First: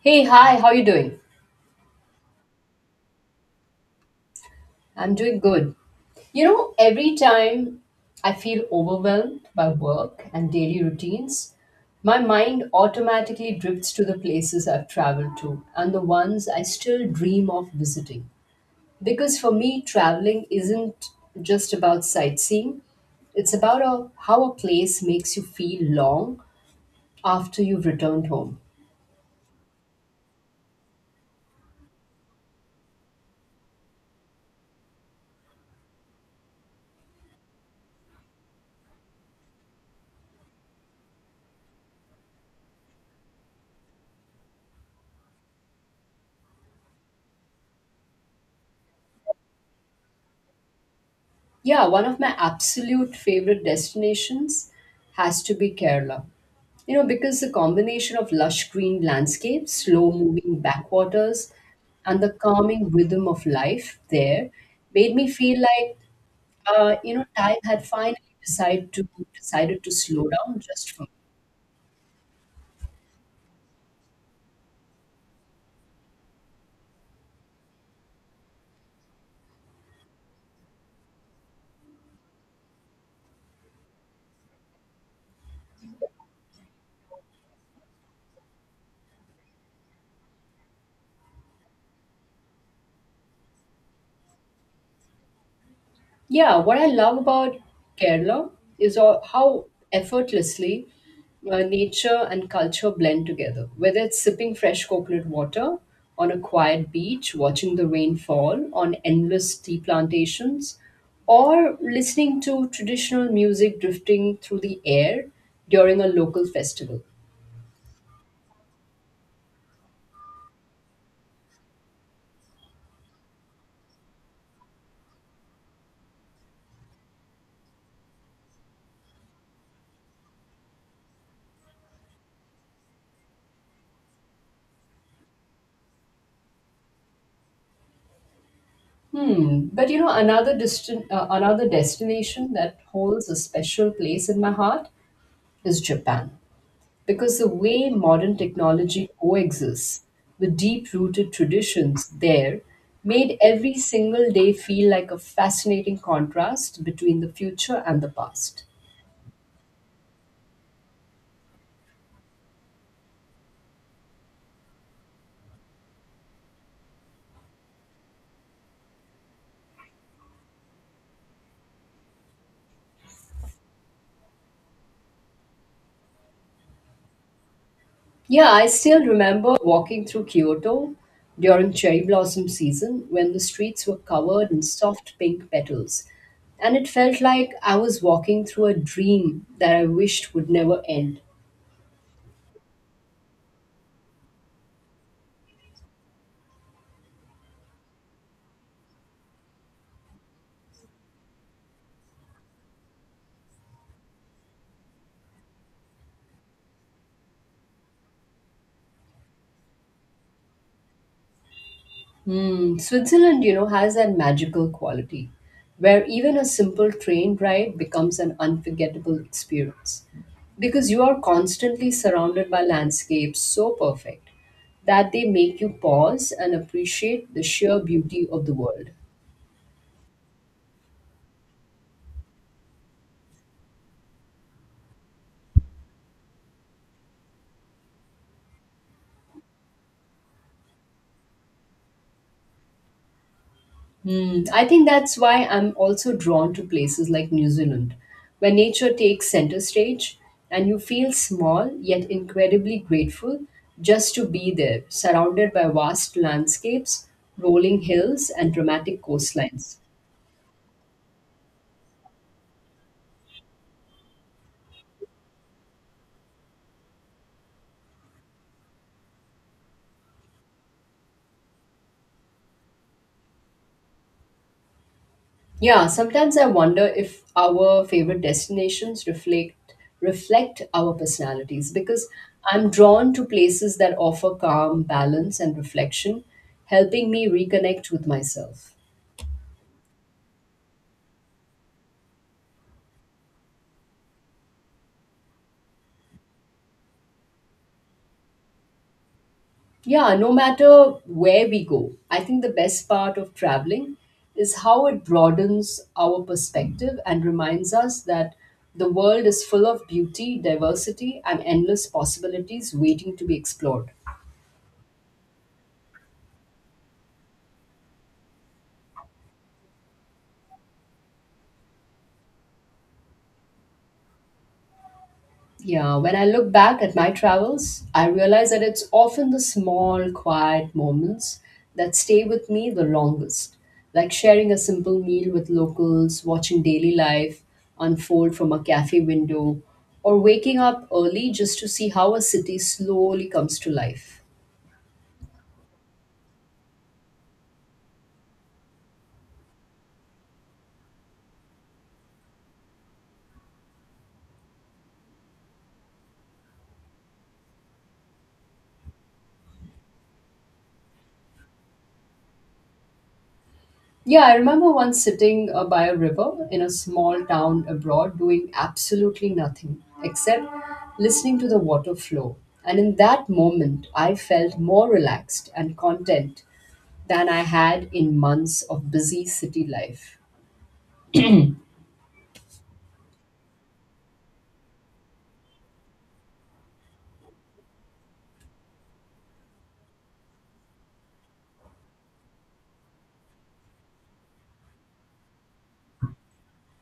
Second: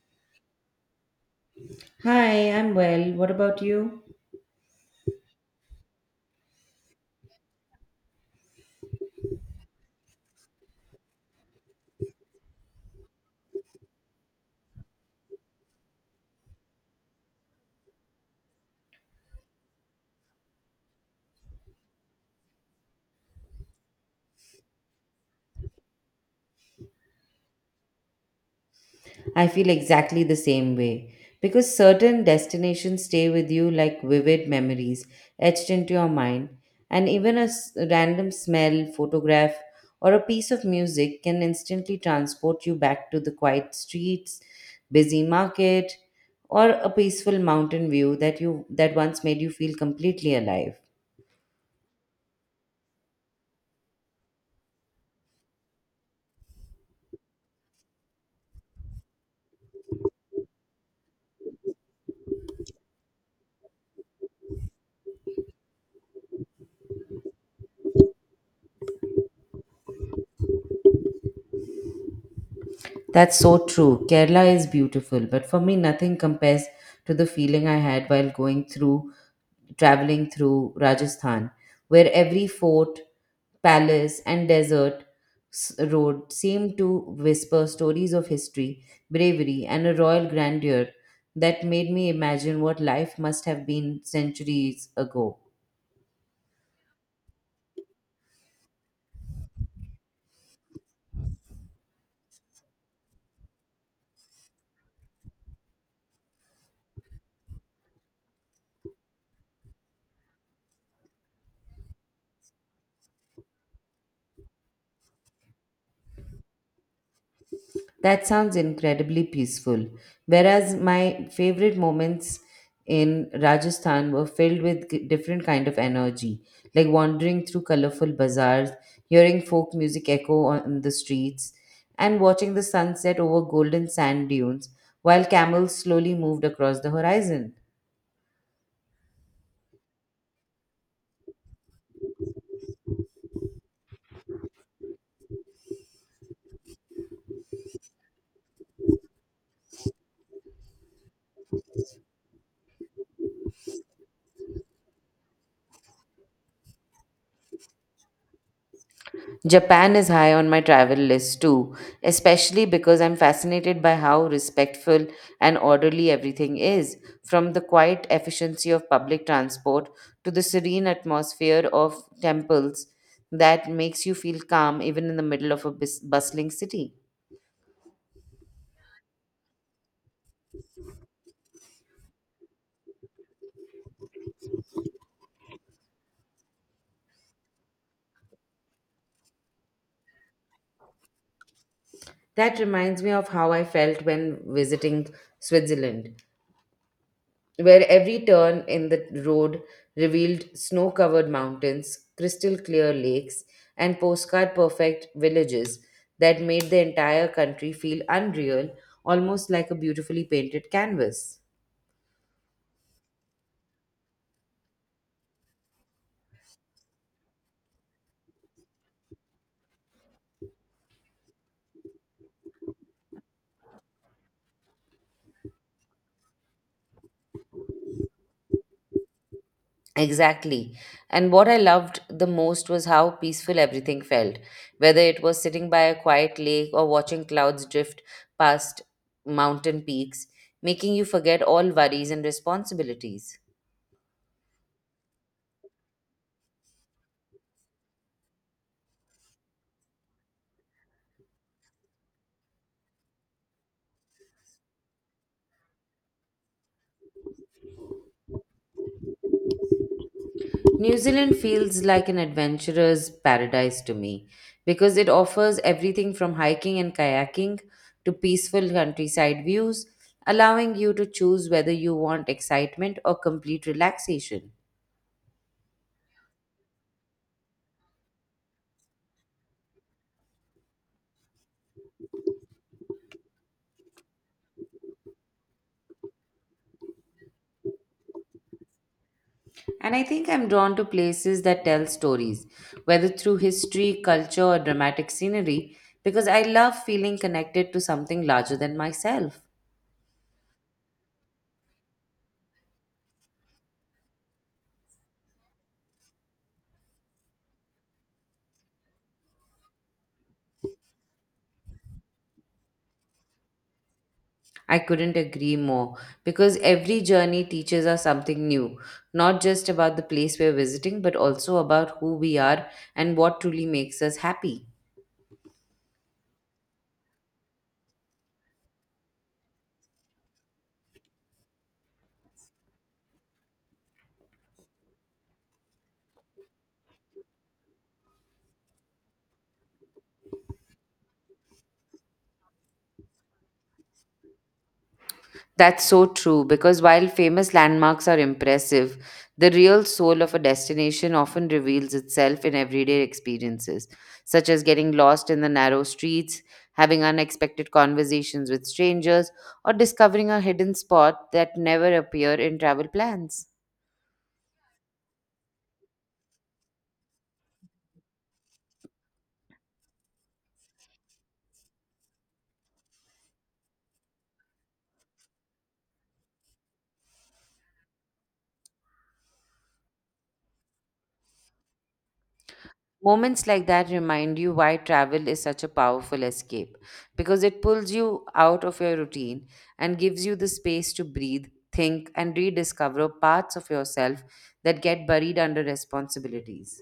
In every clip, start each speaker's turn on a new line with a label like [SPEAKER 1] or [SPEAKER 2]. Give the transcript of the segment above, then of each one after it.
[SPEAKER 1] Hey, hi, how you doing?
[SPEAKER 2] Hi, I'm well. What about you?
[SPEAKER 1] I'm doing good. You know, every time I feel overwhelmed by work and daily routines, my mind automatically drifts to the places I've traveled to and the ones I still dream of visiting. Because for me, traveling isn't just about sightseeing, it's about a, how a place makes you feel long after you've returned home.
[SPEAKER 2] I feel exactly the same way because certain destinations stay with you like vivid memories etched into your mind, and even a random smell, photograph, or a piece of music can instantly transport you back to the quiet streets, busy market, or a peaceful mountain view that once made you feel completely alive.
[SPEAKER 1] Yeah, one of my absolute favorite destinations has to be Kerala. You know, because the combination of lush green landscapes, slow moving backwaters, and the calming rhythm of life there made me feel like, time had finally decided to slow down just for.
[SPEAKER 2] That's so true. Kerala is beautiful, but for me, nothing compares to the feeling I had traveling through Rajasthan, where every fort, palace, and desert road seemed to whisper stories of history, bravery, and a royal grandeur that made me imagine what life must have been centuries ago.
[SPEAKER 1] Yeah, what I love about Kerala is how effortlessly nature and culture blend together. Whether it's sipping fresh coconut water on a quiet beach, watching the rain fall on endless tea plantations, or listening to traditional music drifting through the air during a local festival.
[SPEAKER 2] That sounds incredibly peaceful. Whereas my favorite moments in Rajasthan were filled with different kind of energy, like wandering through colorful bazaars, hearing folk music echo on the streets, and watching the sunset over golden sand dunes while camels slowly moved across the horizon.
[SPEAKER 1] Hmm. But you know, another another destination that holds a special place in my heart is Japan, because the way modern technology coexists with deep rooted traditions there made every single day feel like a fascinating contrast between the future and the past.
[SPEAKER 2] Japan is high on my travel list too, especially because I'm fascinated by how respectful and orderly everything is, from the quiet efficiency of public transport to the serene atmosphere of temples that makes you feel calm even in the middle of a bustling city.
[SPEAKER 1] Yeah, I still remember walking through Kyoto during cherry blossom season when the streets were covered in soft pink petals. And it felt like I was walking through a dream that I wished would never end.
[SPEAKER 2] That reminds me of how I felt when visiting Switzerland, where every turn in the road revealed snow covered mountains, crystal clear lakes, and postcard perfect villages that made the entire country feel unreal, almost like a beautifully painted canvas.
[SPEAKER 1] Hmm, Switzerland, you know, has that magical quality where even a simple train ride becomes an unforgettable experience because you are constantly surrounded by landscapes so perfect that they make you pause and appreciate the sheer beauty of the world.
[SPEAKER 2] Exactly. And what I loved the most was how peaceful everything felt, whether it was sitting by a quiet lake or watching clouds drift past mountain peaks, making you forget all worries and responsibilities.
[SPEAKER 1] Hmm, I think that's why I'm also drawn to places like New Zealand, where nature takes center stage and you feel small yet incredibly grateful just to be there, surrounded by vast landscapes, rolling hills, and dramatic coastlines.
[SPEAKER 2] New Zealand feels like an adventurer's paradise to me because it offers everything from hiking and kayaking to peaceful countryside views, allowing you to choose whether you want excitement or complete relaxation.
[SPEAKER 1] Yeah, sometimes I wonder if our favorite destinations reflect our personalities because I'm drawn to places that offer calm, balance, and reflection, helping me reconnect with myself.
[SPEAKER 2] And I think I'm drawn to places that tell stories, whether through history, culture, or dramatic scenery, because I love feeling connected to something larger than myself.
[SPEAKER 1] Yeah, no matter where we go, I think the best part of traveling is how it broadens our perspective and reminds us that the world is full of beauty, diversity, and endless possibilities waiting to be explored.
[SPEAKER 2] I couldn't agree more because every journey teaches us something new, not just about the place we're visiting, but also about who we are and what truly makes us happy.
[SPEAKER 1] Yeah, when I look back at my travels, I realize that it's often the small, quiet moments that stay with me the longest, like sharing a simple meal with locals, watching daily life unfold from a cafe window, or waking up early just to see how a city slowly comes to life.
[SPEAKER 2] That's so true because while famous landmarks are impressive, the real soul of a destination often reveals itself in everyday experiences, such as getting lost in the narrow streets, having unexpected conversations with strangers, or discovering a hidden spot that never appear in travel plans.
[SPEAKER 1] Yeah, I remember once sitting by a river in a small town abroad doing absolutely nothing except listening to the water flow. And in that moment, I felt more relaxed and content than I had in months of busy city life.
[SPEAKER 2] Moments like that remind you why travel is such a powerful escape because it pulls you out of your routine and gives you the space to breathe, think, and rediscover parts of yourself that get buried under responsibilities.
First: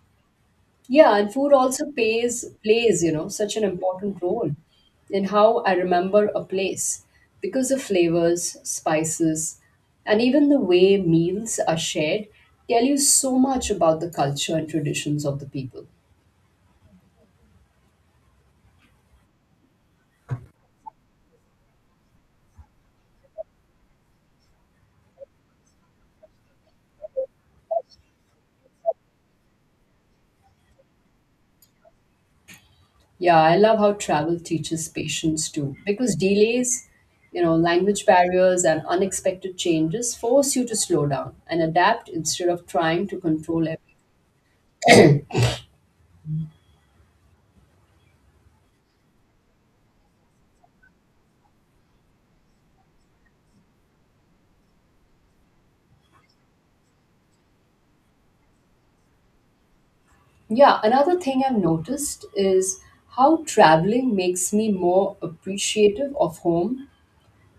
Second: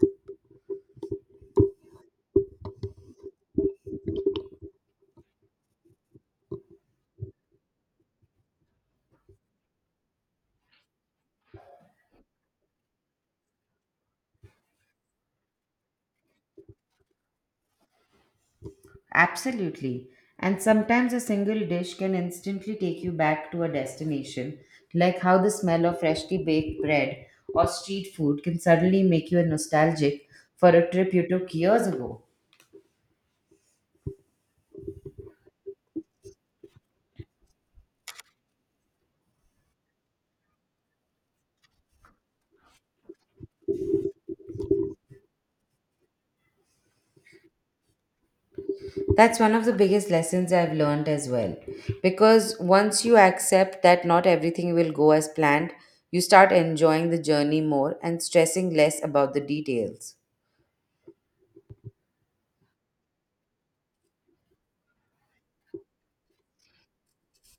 [SPEAKER 1] Yeah, and food also pays plays, you know, such an important role in how I remember a place because the flavors, spices, and even the way meals are shared tell you so much about the culture and traditions of the people.
[SPEAKER 2] Absolutely. And sometimes a single dish can instantly take you back to a destination, like how the smell of freshly baked bread or street food can suddenly make you nostalgic for a trip you took years ago.
[SPEAKER 1] Yeah, I love how travel teaches patience too because delays, you know, language barriers and unexpected changes force you to slow down and adapt instead of trying to control.
[SPEAKER 2] That's one of the biggest lessons I've learned as well. Because once you accept that not everything will go as planned, you start enjoying the journey more and stressing less about the details.
[SPEAKER 1] Yeah, another thing I've noticed is how traveling makes me more appreciative of home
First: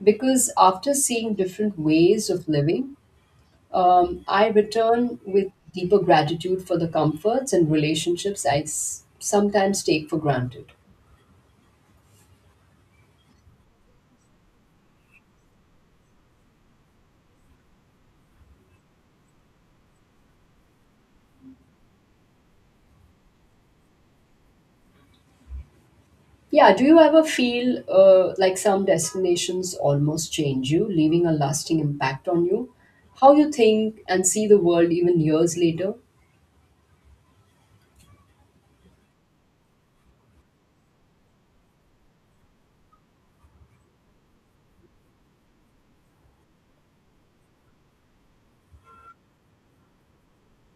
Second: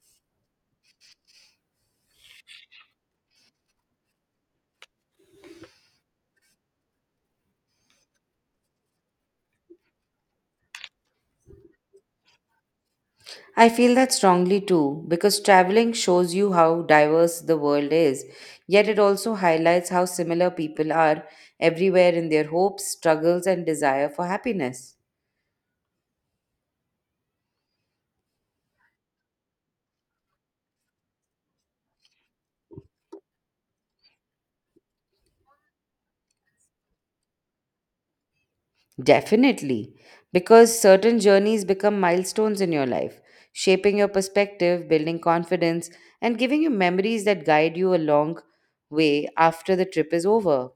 [SPEAKER 1] because after seeing different ways of living, I return with deeper gratitude for the comforts and relationships I sometimes take for granted.
[SPEAKER 2] I feel that strongly too, because traveling shows you how diverse the world is, yet it also highlights how similar people are everywhere in their hopes, struggles, and desire for happiness.
[SPEAKER 1] Yeah, do you ever feel like some destinations almost change you, leaving a lasting impact on you? How you think and see the world even years later?
[SPEAKER 2] Definitely, because certain journeys become milestones in your life, shaping your perspective, building confidence, and giving you memories that guide you a long way after the trip is over.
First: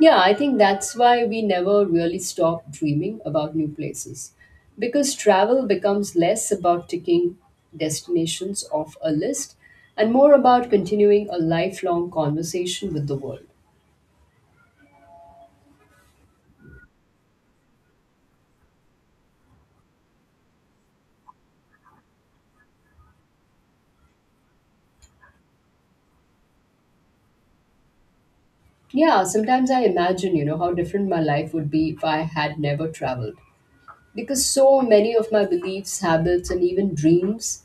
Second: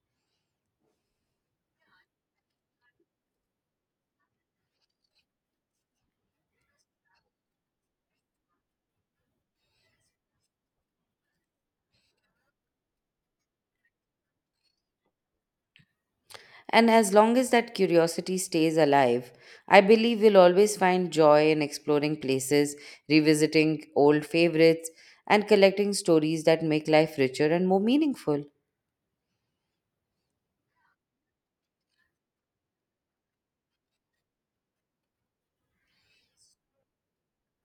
[SPEAKER 1] Yeah, I think that's why we never really stop dreaming about new places. Because travel becomes less about ticking destinations off a list and more about continuing a lifelong conversation with the world.
[SPEAKER 2] And as long as that curiosity stays alive, I believe we'll always find joy in exploring places, revisiting old favorites, and collecting stories that make life richer and more meaningful.
[SPEAKER 1] Yeah, sometimes I imagine, you know, how different my life would be if I had never traveled. Because so many of my beliefs, habits, and even dreams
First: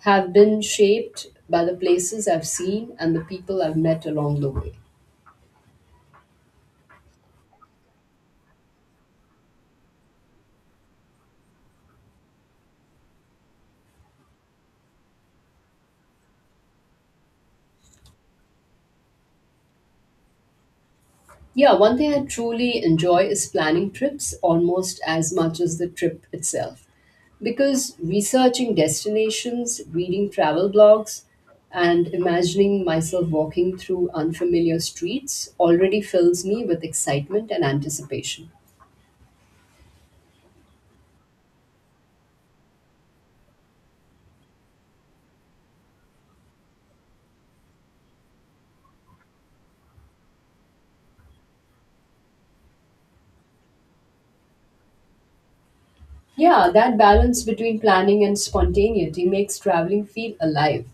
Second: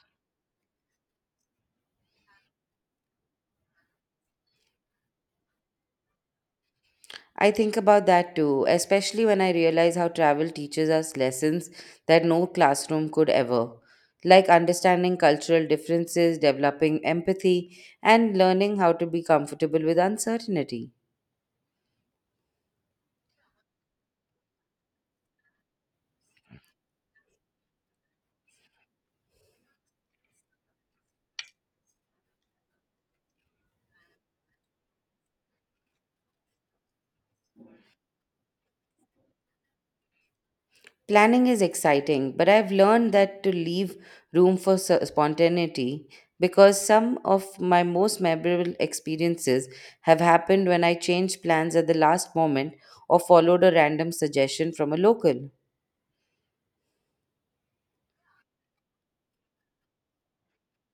[SPEAKER 1] have been shaped by the places I've seen and the people I've met along the way.
[SPEAKER 2] I think about that too, especially when I realize how travel teaches us lessons that no classroom could ever, like understanding cultural differences, developing empathy, and learning how to be comfortable with uncertainty.
[SPEAKER 1] Yeah, one thing I truly enjoy is planning trips almost as much as the trip itself. Because researching destinations, reading travel blogs, and imagining myself walking through unfamiliar streets already fills me with excitement and anticipation.
[SPEAKER 2] Planning is exciting, but I've learned that to leave room for spontaneity because some of my most memorable experiences have happened when I changed plans at the last moment or followed a random suggestion from a local.
[SPEAKER 1] Yeah, that balance between planning and spontaneity makes traveling feel alive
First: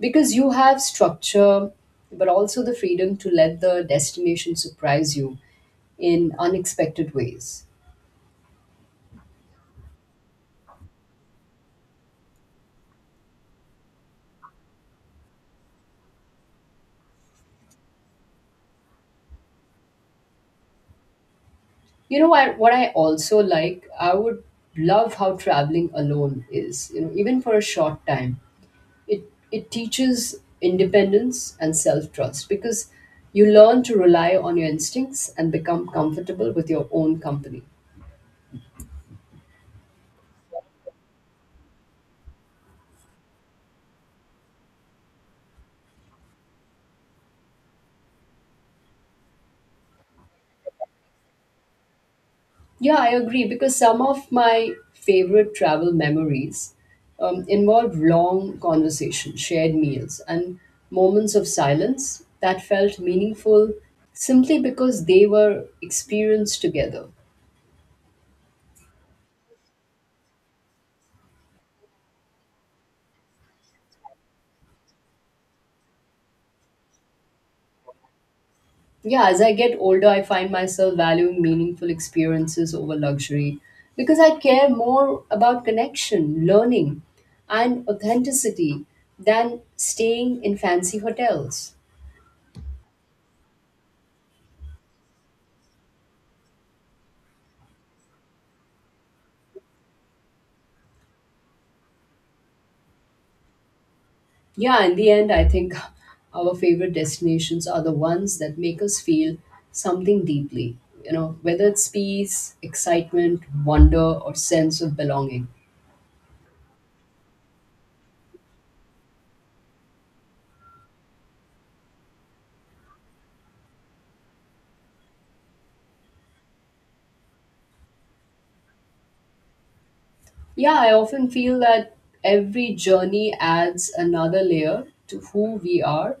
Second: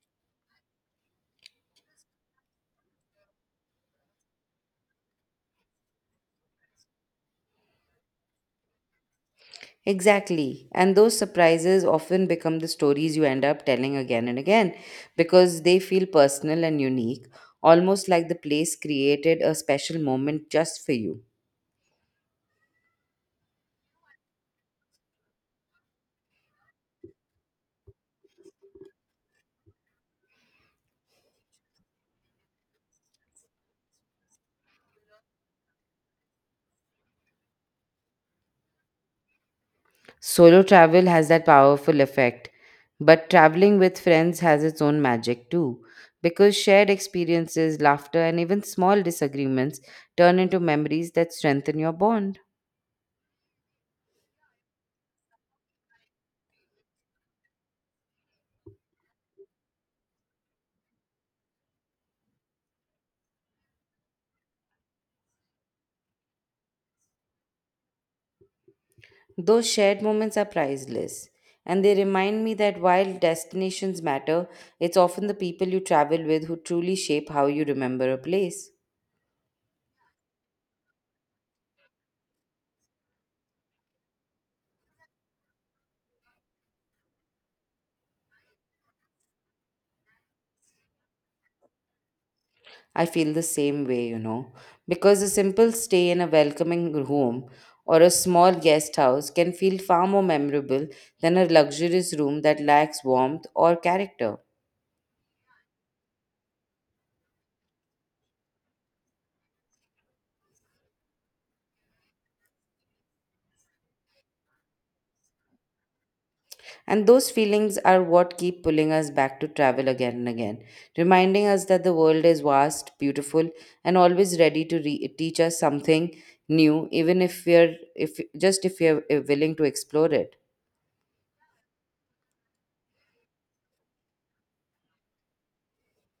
[SPEAKER 1] because you have structure but also the freedom to let the destination surprise you in unexpected ways.
[SPEAKER 2] Exactly. And those surprises often become the stories you end up telling again and again because they feel personal and unique, almost like the place created a special moment just for you.
[SPEAKER 1] You know what I also like? I would love how traveling alone is, you know, even for a short time. It it teaches independence and self-trust because you learn to rely on your instincts and become comfortable with your own company.
[SPEAKER 2] Solo travel has that powerful effect, but traveling with friends has its own magic too because shared experiences, laughter, and even small disagreements turn into memories that strengthen your bond.
[SPEAKER 1] Yeah, I agree because some of my favorite travel memories involved long conversations, shared meals, and moments of silence that felt meaningful simply because they were experienced together.
[SPEAKER 2] Those shared moments are priceless, and they remind me that while destinations matter, it's often the people you travel with who truly shape how you remember a place.
[SPEAKER 1] Yeah, as I get older, I find myself valuing meaningful experiences over luxury because I care more about connection, learning, and authenticity than staying in fancy hotels.
[SPEAKER 2] I feel the same way, you know, because a simple stay in a welcoming room or a small guest house can feel far more memorable than a luxurious room that lacks warmth or character.
[SPEAKER 1] Yeah, in the end, I think our favorite destinations are the ones that make us feel something deeply, you know, whether it's peace, excitement, wonder, or sense of belonging.
[SPEAKER 2] And those feelings are what keep pulling us back to travel again and again, reminding us that the world is vast, beautiful, and always ready to teach us something new, even if we're willing to explore it.
[SPEAKER 1] Yeah, I often feel that every journey adds another layer to who we are,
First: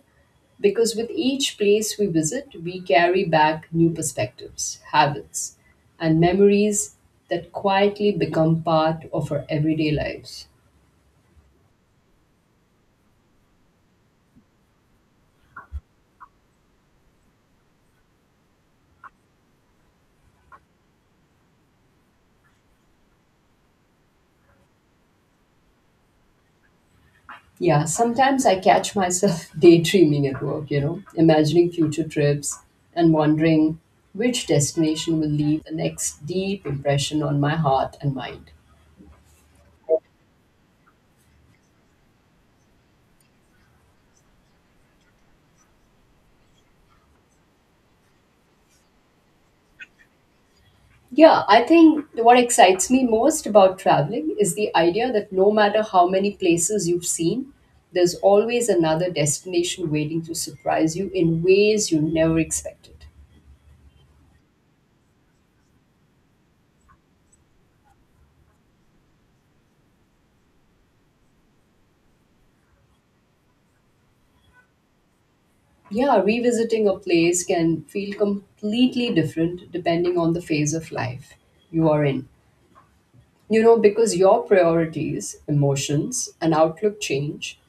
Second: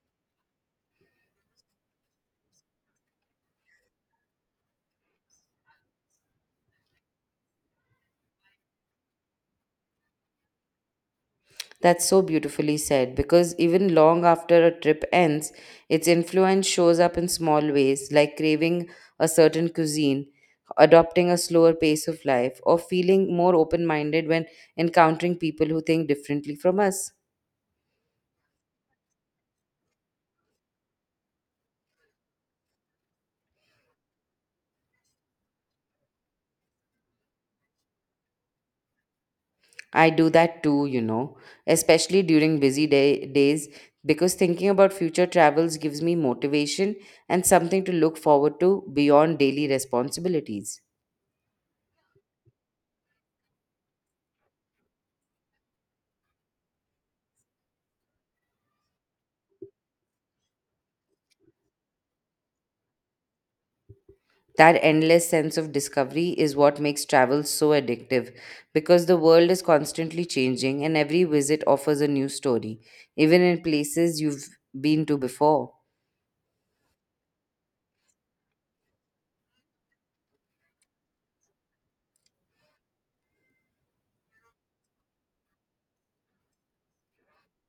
[SPEAKER 1] because with each place we visit, we carry back new perspectives, habits, and memories that quietly become part of our everyday lives.
[SPEAKER 2] That's so beautifully said because even long after a trip ends, its influence shows up in small ways, like craving a certain cuisine, adopting a slower pace of life, or feeling more open minded when encountering people who think differently from us.
[SPEAKER 1] Yeah, sometimes I catch myself daydreaming at work, you know, imagining future trips and wondering which destination will leave the next deep impression on my heart and mind.
[SPEAKER 2] I do that too, you know, especially during days, because thinking about future travels gives me motivation and something to look forward to beyond daily responsibilities.
[SPEAKER 1] Yeah, I think what excites me most about traveling is the idea that no matter how many places you've seen, there's always another destination waiting to surprise you in ways you never expected.
[SPEAKER 2] That endless sense of discovery is what makes travel so addictive because the world is constantly changing and every visit offers a new story, even in places you've been to before.
[SPEAKER 1] Yeah, revisiting a place can feel completely different depending on the phase of life you are in. You know, because your priorities, emotions, and outlook change,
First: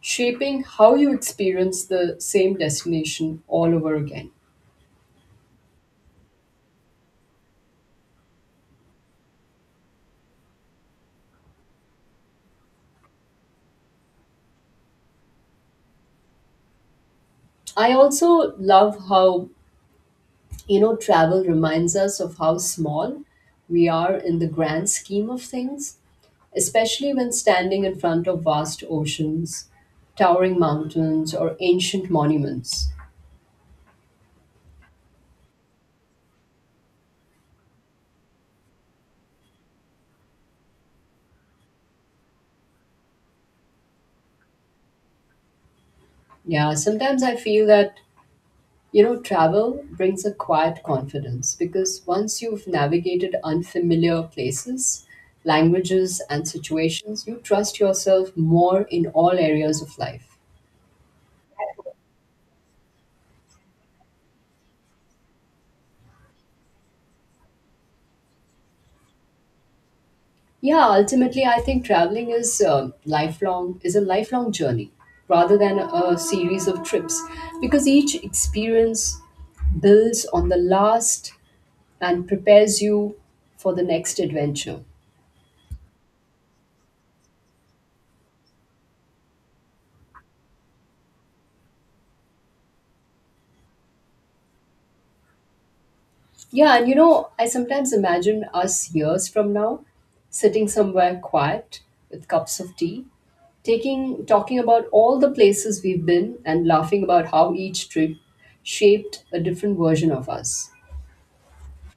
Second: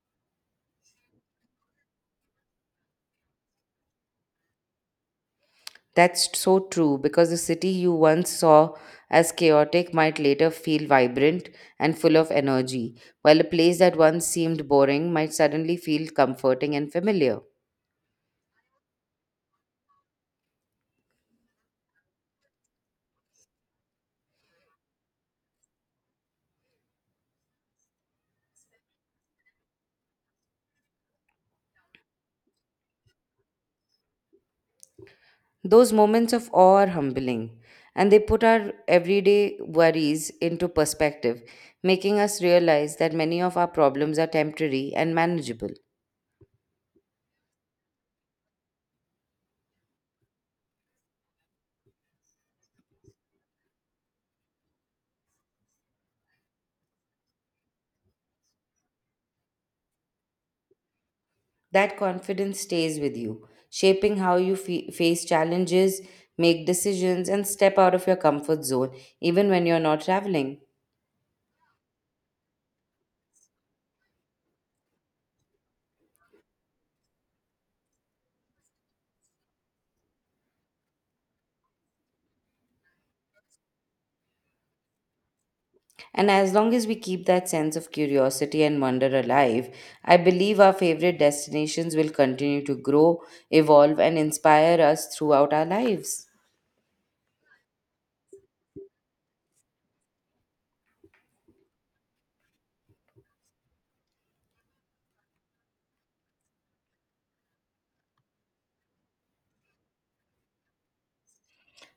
[SPEAKER 1] shaping how you experience the same destination all over again.
[SPEAKER 2] That's so true because the city you once saw as chaotic might later feel vibrant and full of energy, while a place that once seemed boring might suddenly feel comforting and familiar.
[SPEAKER 1] I also love how, you know, travel reminds us of how small we are in the grand scheme of things, especially when standing in front of vast oceans, towering mountains, or ancient monuments.
[SPEAKER 2] Those moments of awe are humbling, and they put our everyday worries into perspective, making us realize that many of our problems are temporary and manageable.
[SPEAKER 1] Yeah, sometimes I feel that, you know, travel brings a quiet confidence because once you've navigated unfamiliar places, languages, and situations, you trust yourself more in all areas of life.
[SPEAKER 2] That confidence stays with you, shaping how you face challenges, make decisions, and step out of your comfort zone, even when you're not traveling.
[SPEAKER 1] Yeah, ultimately, I think traveling is a lifelong journey rather than a series of trips because each experience builds on the last and prepares you for the next adventure.
[SPEAKER 2] And as long as we keep that sense of curiosity and wonder alive, I believe our favorite destinations will continue to grow, evolve, and inspire us throughout our lives.
[SPEAKER 1] Yeah, and you know, I sometimes imagine us years from now sitting somewhere quiet with cups of tea, taking talking about all the places we've been and laughing about how each trip shaped a different version of us.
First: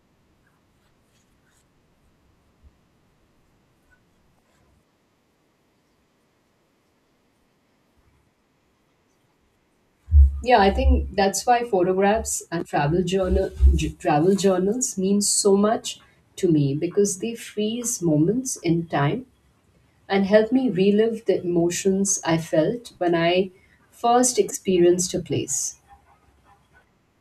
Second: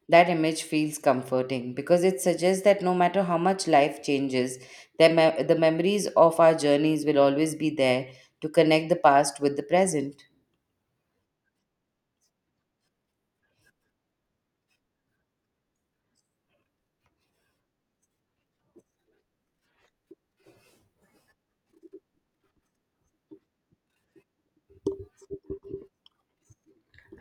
[SPEAKER 2] That image feels comforting because it suggests that no matter how much life changes, the memories of our journeys will always be there to connect the past with the present.
[SPEAKER 1] Yeah, I think that's why photographs and travel journals mean so much to me because they freeze moments in time and help me relive the emotions I felt when I first experienced a place.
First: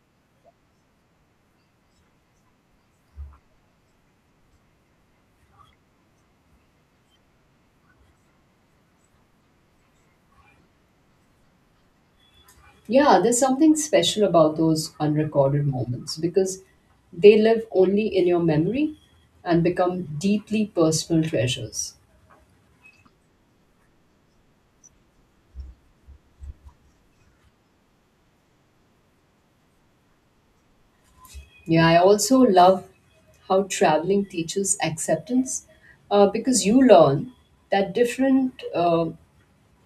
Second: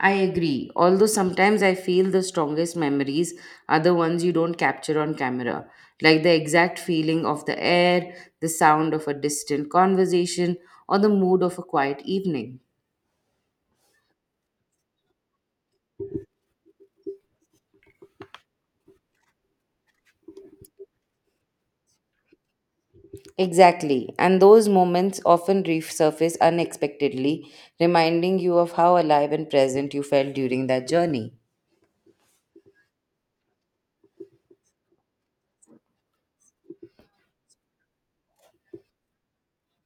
[SPEAKER 2] I agree. Although sometimes I feel the strongest memories are the ones you don't capture on camera, like the exact feeling of the air, the sound of a distant conversation, or the mood of a quiet evening.
[SPEAKER 1] Yeah, there's something special about those unrecorded moments because they live only in your memory and become deeply personal treasures.
[SPEAKER 2] Exactly. And those moments often resurface unexpectedly, reminding you of how alive and present you felt during that journey.
[SPEAKER 1] Yeah, I also love how traveling teaches acceptance uh, because you learn that different, uh,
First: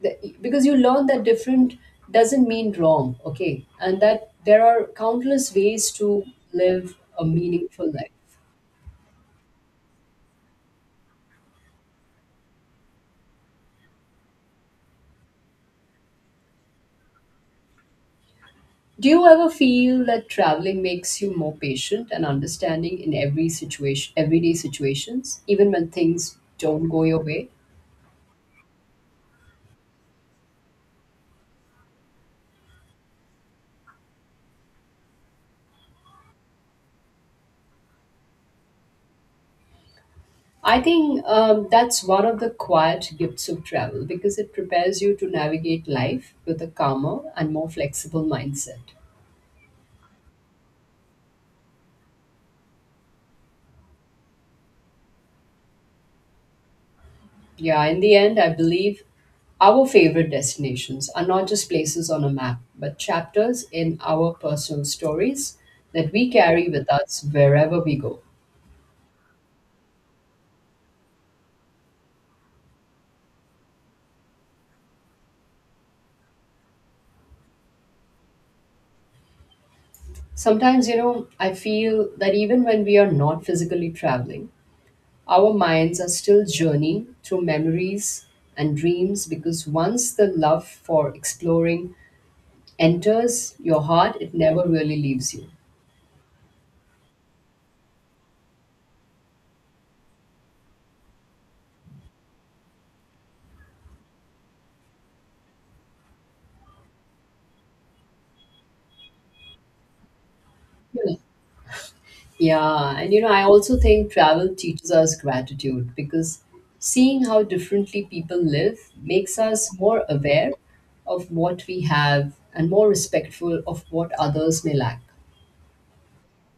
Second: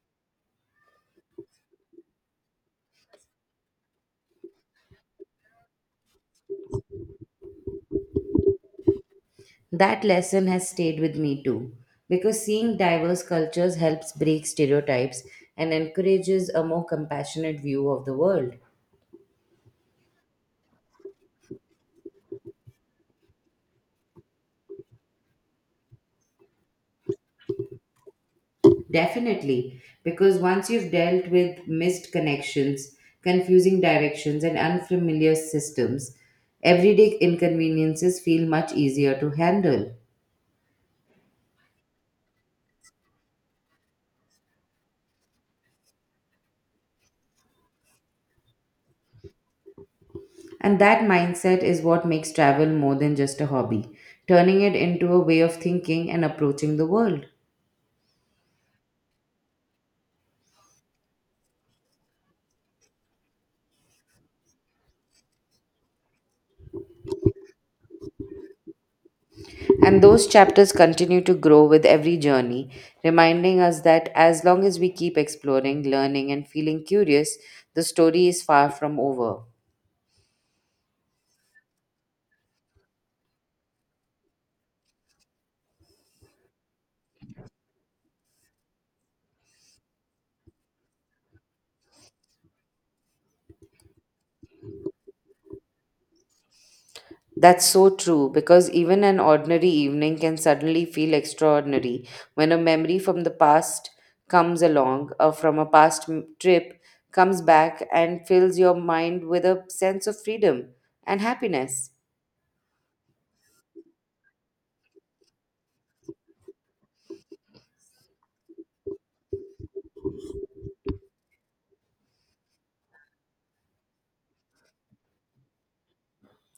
[SPEAKER 1] because you learn that different doesn't mean wrong, okay? And that there are countless ways to live a meaningful life.
[SPEAKER 2] That lesson has stayed with me too, because seeing diverse cultures helps break stereotypes and encourages a more compassionate view of the world.
[SPEAKER 1] Do you ever feel that traveling makes you more patient and understanding in everyday situations, even when things don't go your way?
[SPEAKER 2] Definitely, because once you've dealt with missed connections, confusing directions, and unfamiliar systems, everyday inconveniences feel much easier to handle.
[SPEAKER 1] I think that's one of the quiet gifts of travel because it prepares you to navigate life with a calmer and more flexible mindset.
[SPEAKER 2] And that mindset is what makes travel more than just a hobby, turning it into a way of thinking and approaching the world.
[SPEAKER 1] Yeah, in the end, I believe our favorite destinations are not just places on a map, but chapters in our personal stories that we carry with us wherever we go.
[SPEAKER 2] And those chapters continue to grow with every journey, reminding us that as long as we keep exploring, learning, and feeling curious, the story is far from over.
[SPEAKER 1] Sometimes, you know, I feel that even when we are not physically traveling, our minds are still journeying through memories and dreams because once the love for exploring enters your heart, it never really leaves you.
[SPEAKER 2] That's so true because even an ordinary evening can suddenly feel extraordinary when a memory from the past comes along or from a past trip comes back and fills your mind with a sense of freedom
[SPEAKER 1] You.
[SPEAKER 2] and happiness.
[SPEAKER 1] Yeah, and you know, I also think travel teaches us gratitude because seeing how differently people live makes us more aware of what we have and more respectful of what others may lack.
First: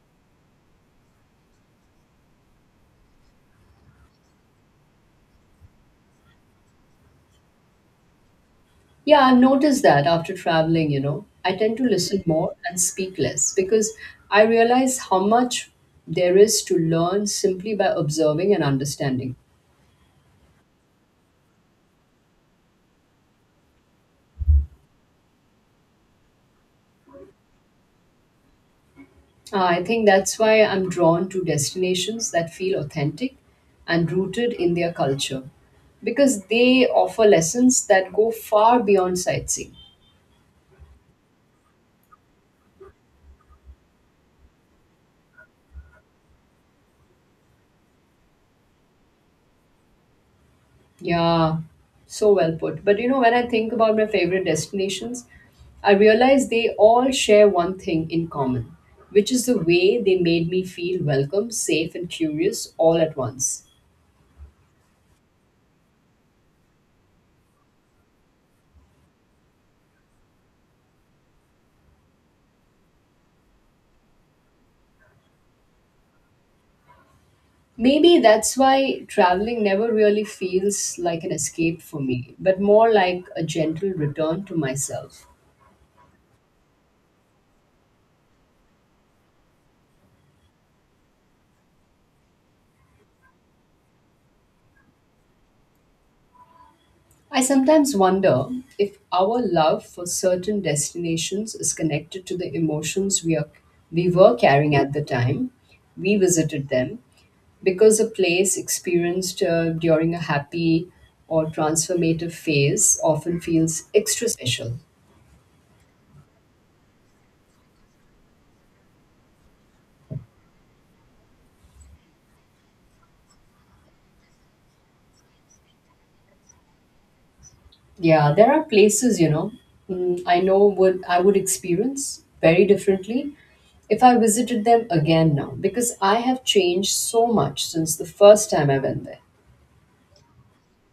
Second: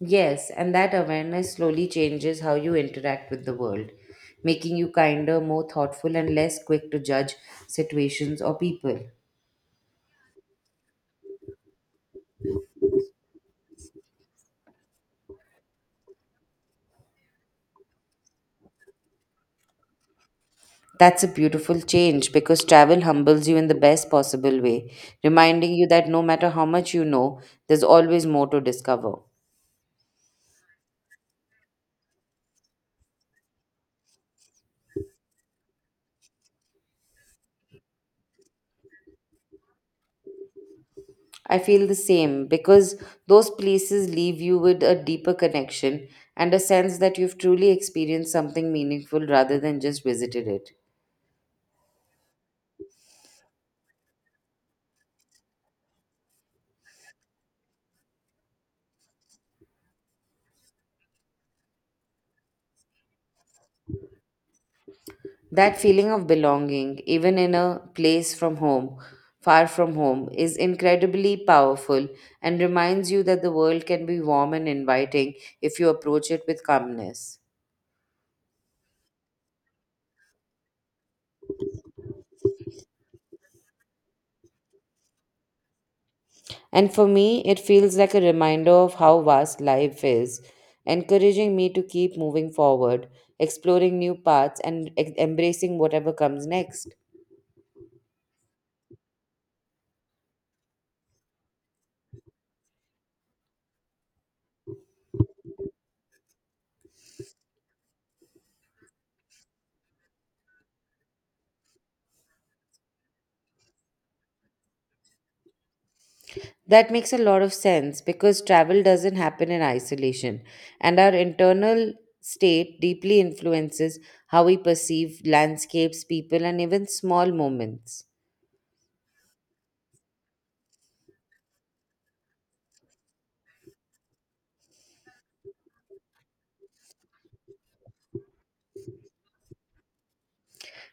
[SPEAKER 2] Yes, and that awareness slowly changes how you interact with the world, making you kinder, more thoughtful, and less quick to judge situations or people.
[SPEAKER 1] Yeah, I've noticed that after traveling, you know, I tend to listen more and speak less because I realize how much there is to learn simply by observing and understanding.
[SPEAKER 2] That's a beautiful change because travel humbles you in the best possible way, reminding you that no matter how much you know, there's always more to discover.
[SPEAKER 1] I think that's why I'm drawn to destinations that feel authentic and rooted in their culture because they offer lessons that go far beyond sightseeing.
[SPEAKER 2] I feel the same because those places leave you with a deeper connection and a sense that you've truly experienced something meaningful rather than just visited it.
[SPEAKER 1] Yeah, so well put. But you know, when I think about my favorite destinations, I realize they all share one thing in common, which is the way they made me feel welcome, safe, and curious all at once.
[SPEAKER 2] That feeling of belonging, even in a far from home, is incredibly powerful and reminds you that the world can be warm and inviting if you approach it with calmness.
[SPEAKER 1] Maybe that's why traveling never really feels like an escape for me, but more like a gentle return to myself.
[SPEAKER 2] And for me, it feels like a reminder of how vast life is, encouraging me to keep moving forward, exploring new paths, and embracing whatever comes next.
[SPEAKER 1] I sometimes wonder if our love for certain destinations is connected to the emotions we were carrying at the time we visited them, because a place experienced during a happy or transformative phase often feels extra special.
[SPEAKER 2] That makes a lot of sense because travel doesn't happen in isolation, and our internal state deeply influences how we perceive landscapes, people, and even small moments.
[SPEAKER 1] Yeah, there are places, I know would I would experience very differently if I visited them again now because I have changed so much since the first time I went there.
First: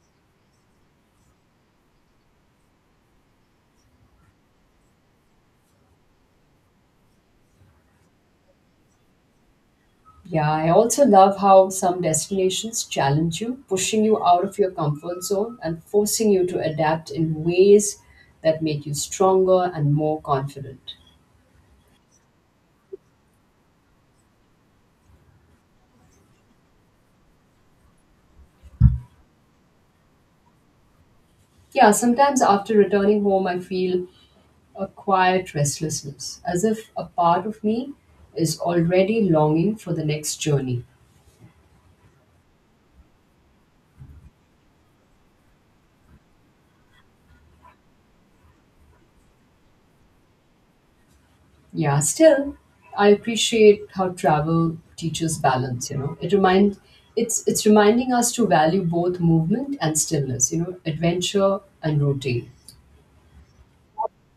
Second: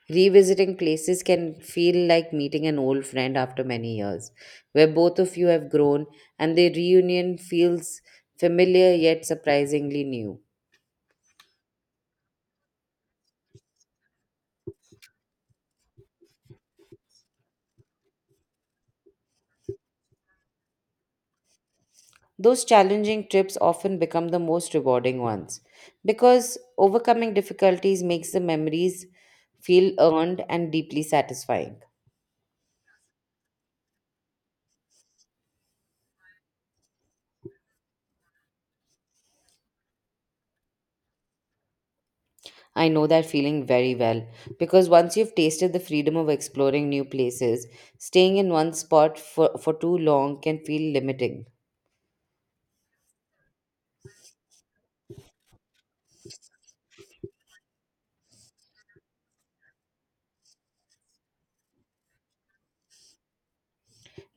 [SPEAKER 2] Revisiting places can feel like meeting an old friend after many years, where both of you have grown and the reunion feels familiar yet surprisingly new.
[SPEAKER 1] Yeah, I also love how some destinations challenge you, pushing you out of your comfort zone and forcing you to adapt in ways that make you stronger and more confident.
[SPEAKER 2] Those challenging trips often become the most rewarding ones because overcoming difficulties makes the memories feel earned and deeply satisfying.
[SPEAKER 1] Yeah, sometimes after returning home, I feel a quiet restlessness, as if a part of me is already longing for the next journey.
[SPEAKER 2] I know that feeling very well because once you've tasted the freedom of exploring new places, staying in one spot for too long can feel limiting.
[SPEAKER 1] Yeah, still, I appreciate how travel teaches balance, you know. It remind it's reminding us to value both movement and stillness, you know, adventure and routine.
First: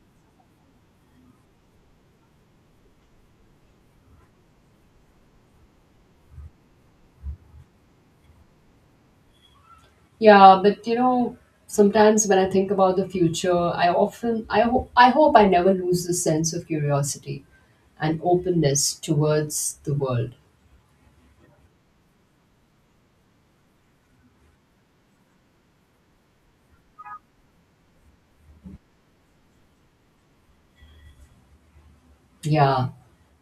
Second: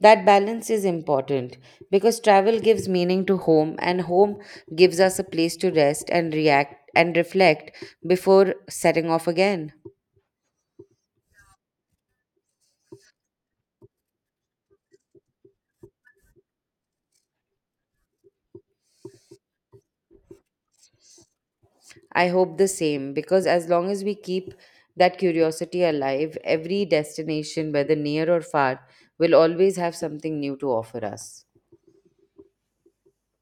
[SPEAKER 2] That balance is important because travel gives meaning to home, and home gives us a place to rest and react and reflect before setting off again.
[SPEAKER 1] Yeah, but you know, sometimes when I think about the future, I often I hope I hope I never lose the sense of curiosity and openness towards the world.
[SPEAKER 2] I hope the same because as long as we keep that curiosity alive, every destination, whether near or far, will always have something new to offer us.
[SPEAKER 1] Yeah.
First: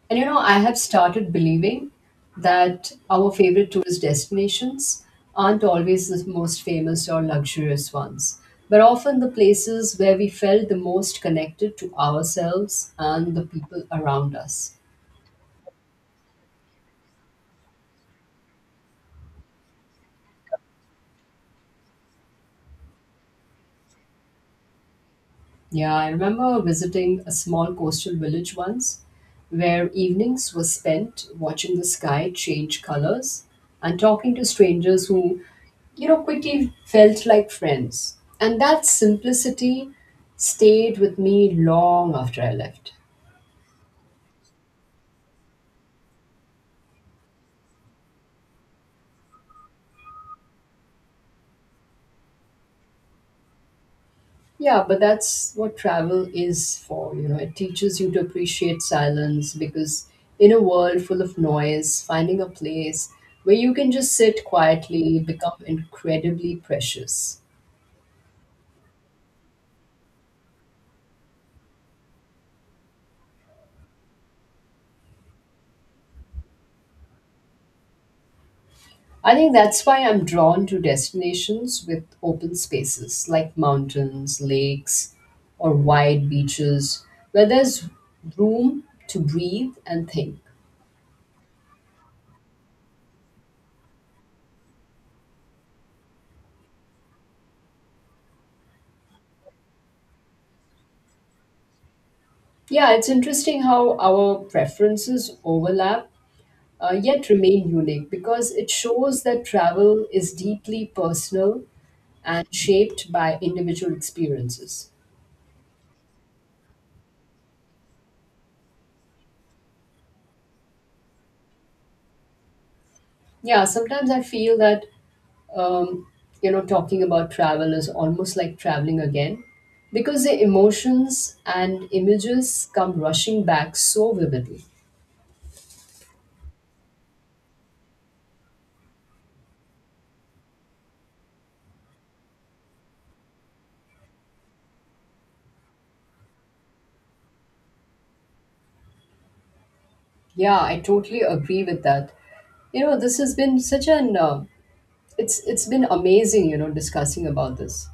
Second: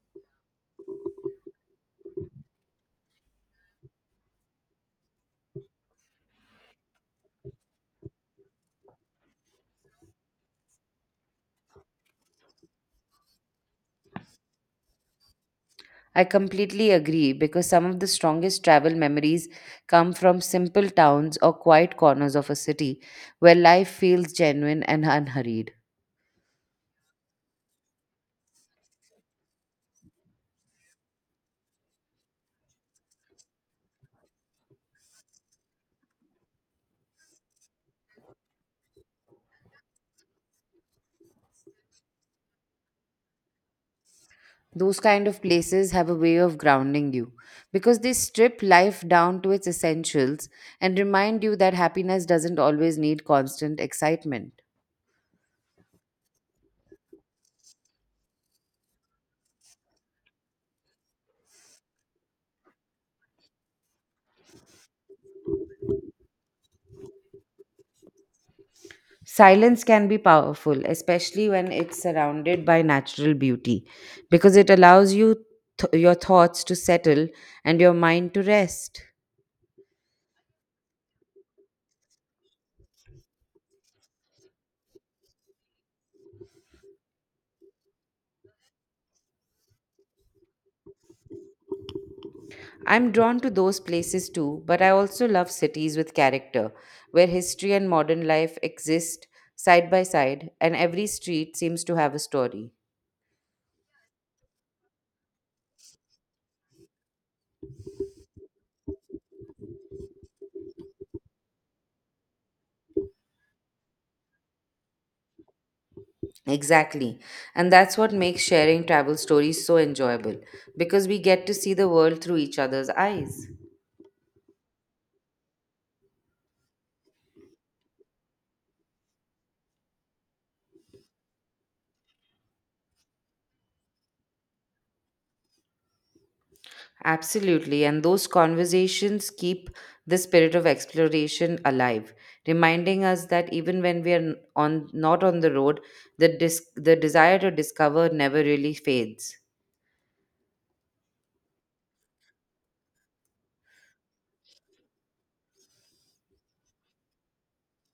[SPEAKER 1] And you know, I have started believing that our favorite tourist destinations aren't always the most famous or luxurious ones, but often the places where we felt the most connected to ourselves and the people around us.
[SPEAKER 2] I completely agree because some of the strongest travel memories come from simple towns or quiet corners of a city where life feels genuine and unhurried.
[SPEAKER 1] Yeah, I remember visiting a small coastal village once where evenings were spent watching the sky change colors and talking to strangers who, you know, quickly felt like friends. And that simplicity stayed with me long after I left.
[SPEAKER 2] Those kind of places have a way of grounding you because they strip life down to its essentials and remind you that happiness doesn't always need constant excitement.
[SPEAKER 1] Yeah, but that's what travel is for. You know, it teaches you to appreciate silence because in a world full of noise, finding a place where you can just sit quietly become incredibly precious.
[SPEAKER 2] Silence can be powerful, especially when it's surrounded by natural beauty, because it allows your thoughts to settle and your mind to rest.
[SPEAKER 1] I think that's why I'm drawn to destinations with open spaces like mountains, lakes, or wide beaches where there's room to breathe and think.
[SPEAKER 2] I'm drawn to those places too, but I also love cities with character, where history and modern life exist side by side, and every street seems to have a story.
[SPEAKER 1] Yeah, it's interesting how our preferences overlap yet remain unique because it shows that travel is deeply personal and shaped by individual experiences.
[SPEAKER 2] Exactly. And that's what makes sharing travel stories so enjoyable, because we get to see the world through each other's eyes.
[SPEAKER 1] Yeah, sometimes I feel that um, you know, talking about travel is almost like traveling again because the emotions and images come rushing back so vividly.
[SPEAKER 2] Absolutely. And those conversations keep the spirit of exploration alive, reminding us that even when we are n- on not on the road, the desire to discover never really fades.
[SPEAKER 1] Yeah, I totally agree with that. You know, this has been such an it's been amazing, you know, discussing about this.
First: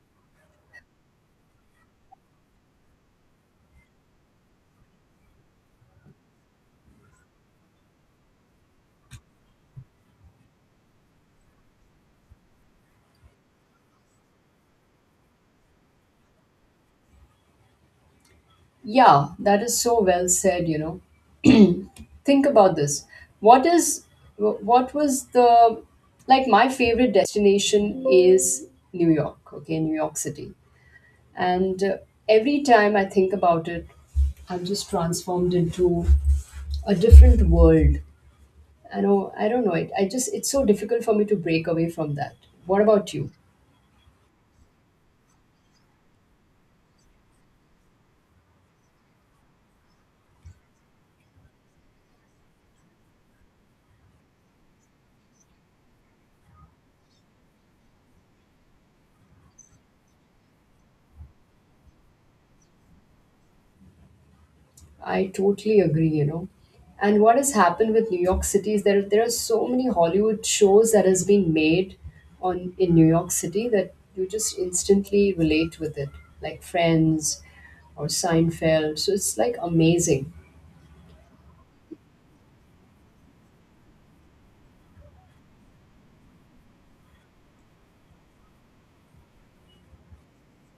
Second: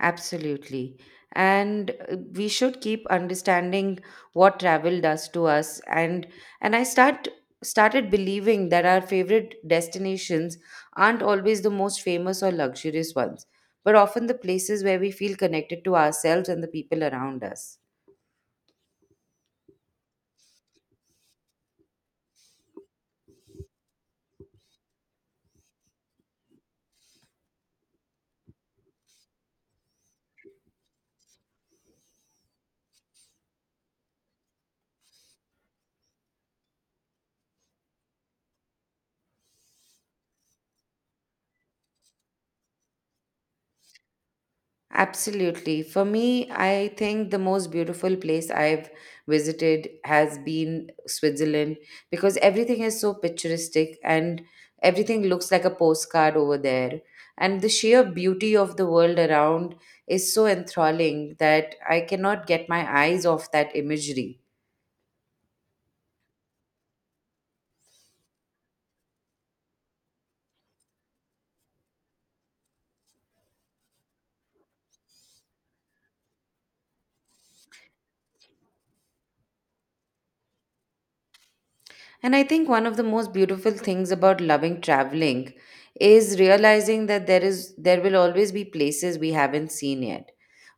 [SPEAKER 2] Absolutely. And we should keep understanding what travel does to us. And I start started believing that our favorite destinations aren't always the most famous or luxurious ones, but often the places where we feel connected to ourselves and the people around us.
[SPEAKER 1] Yeah, that is so well said, you know. Think about this. What is what was the like my favorite destination is New York, okay, New York City. And Every time I think about it, I'm just transformed into a different world. I know I don't know it. I just it's so difficult for me to break away from that. What about you?
[SPEAKER 2] Absolutely. For me, I think the most beautiful place I've visited has been Switzerland because everything is so picturesque and everything looks like a postcard over there. And the sheer beauty of the world around is so enthralling that I cannot get my eyes off that imagery.
[SPEAKER 1] I totally agree, you know. And what has happened with New York City is there are so many Hollywood shows that has been made on in New York City that you just instantly relate with it, like Friends or Seinfeld. So it's like amazing.
[SPEAKER 2] And I think one of the most beautiful things about loving traveling is realizing that there will always be places we haven't seen yet,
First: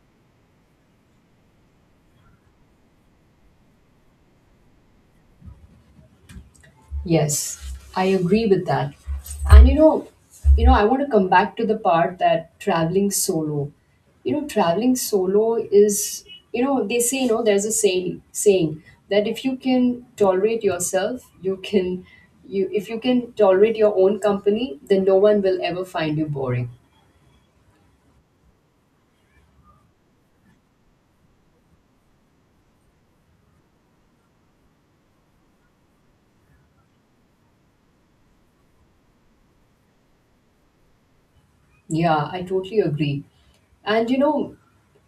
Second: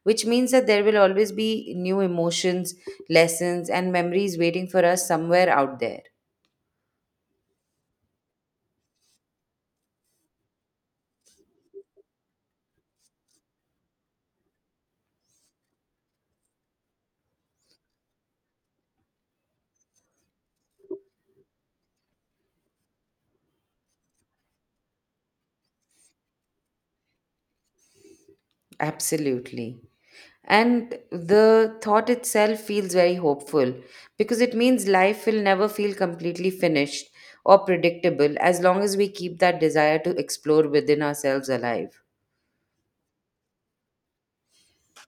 [SPEAKER 2] which means that there will always be new emotions, lessons and memories waiting for us somewhere out there.
[SPEAKER 1] Yes, I agree with that. And you know, I want to come back to the part that traveling solo. You know, traveling solo is, you know, they say, you know, there's a saying that if you can tolerate yourself, you if you can tolerate your own company, then no one will ever find you boring.
[SPEAKER 2] Absolutely. And the thought itself feels very hopeful because it means life will never feel completely finished or predictable as long as we keep that desire to explore within ourselves alive.
[SPEAKER 1] Yeah, I totally agree. And you know,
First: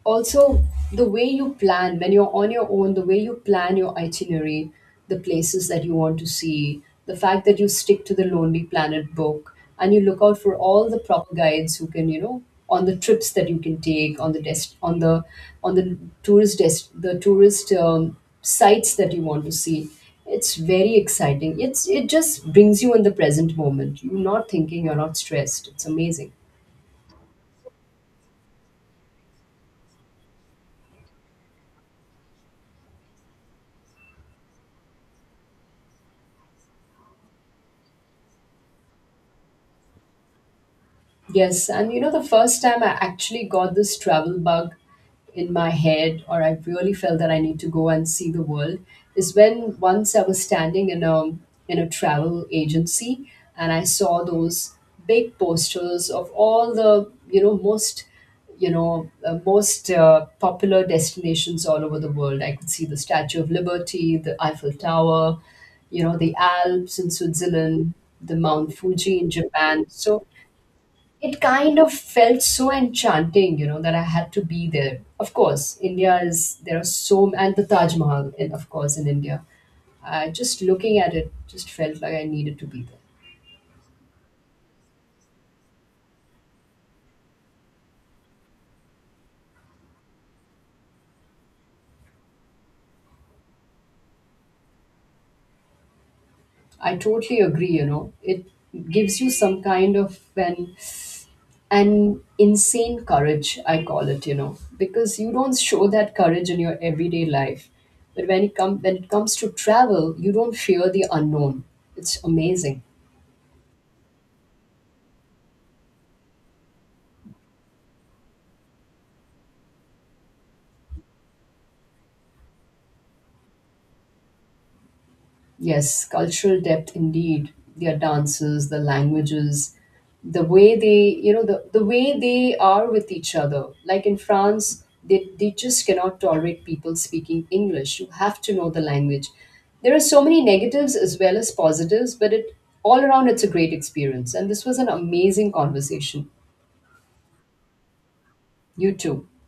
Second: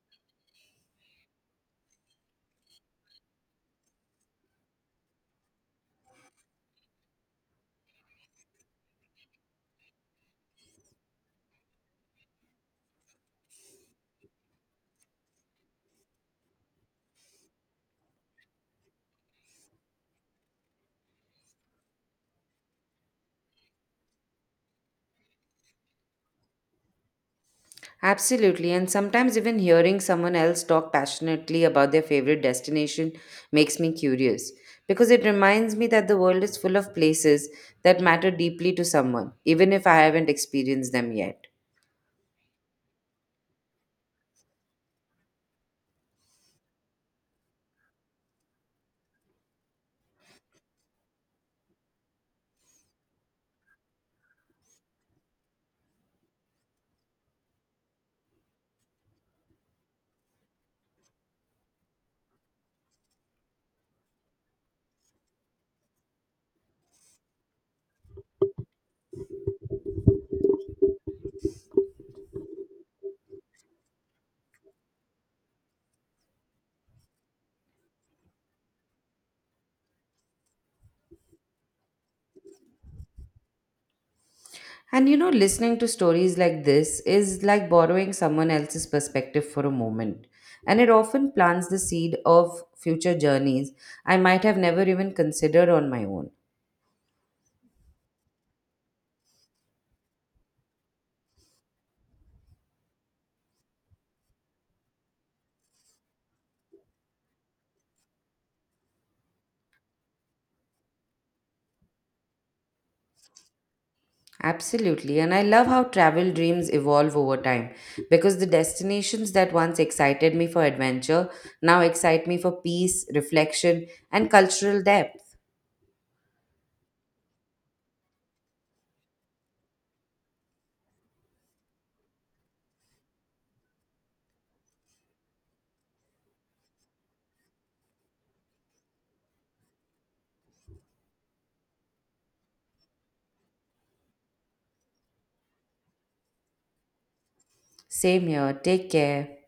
[SPEAKER 1] also the way you plan when you're on your own, the way you plan your itinerary, the places that you want to see, the fact that you stick to the Lonely Planet book and you look out for all the proper guides who can, you know, on the trips that you can take, on the tourist the tourist sites that you want to see. It's very exciting. It's it just brings you in the present moment. You're not thinking, you're not stressed. It's amazing.
[SPEAKER 2] Absolutely, and sometimes even hearing someone else talk passionately about their favorite destination makes me curious because it reminds me that the world is full of places that matter deeply to someone, even if I haven't experienced them yet.
[SPEAKER 1] Yes, and you know, the first time I actually got this travel bug in my head, or I really felt that I need to go and see the world, is when once I was standing in a travel agency and I saw those big posters of all the you know most popular destinations all over the world. I could see the Statue of Liberty, the Eiffel Tower, you know the Alps in Switzerland, the Mount Fuji in Japan. So it kind of felt so enchanting, you know, that I had to be there. Of course, India is there are so and the Taj Mahal, and of course in India, I just looking at it just felt like I needed to be there.
[SPEAKER 2] And you know, listening to stories like this is like borrowing someone else's perspective for a moment, and it often plants the seed of future journeys I might have never even considered on my own.
[SPEAKER 1] I totally agree. You know, it gives you some kind of an insane courage. I call it. You know, because you don't show that courage in your everyday life, but when it comes to travel, you don't fear the unknown. It's amazing.
[SPEAKER 2] Absolutely. And I love how travel dreams evolve over time because the destinations that once excited me for adventure now excite me for peace, reflection, and cultural depth.
[SPEAKER 1] Yes, cultural depth indeed. Their dances, the languages, the way they, you know, the way they are with each other. Like in France, they just cannot tolerate people speaking English. You have to know the language. There are so many negatives as well as positives, but it all around it's a great experience. And this was an amazing conversation.
[SPEAKER 2] Same here. Take
[SPEAKER 1] You too.
[SPEAKER 2] care.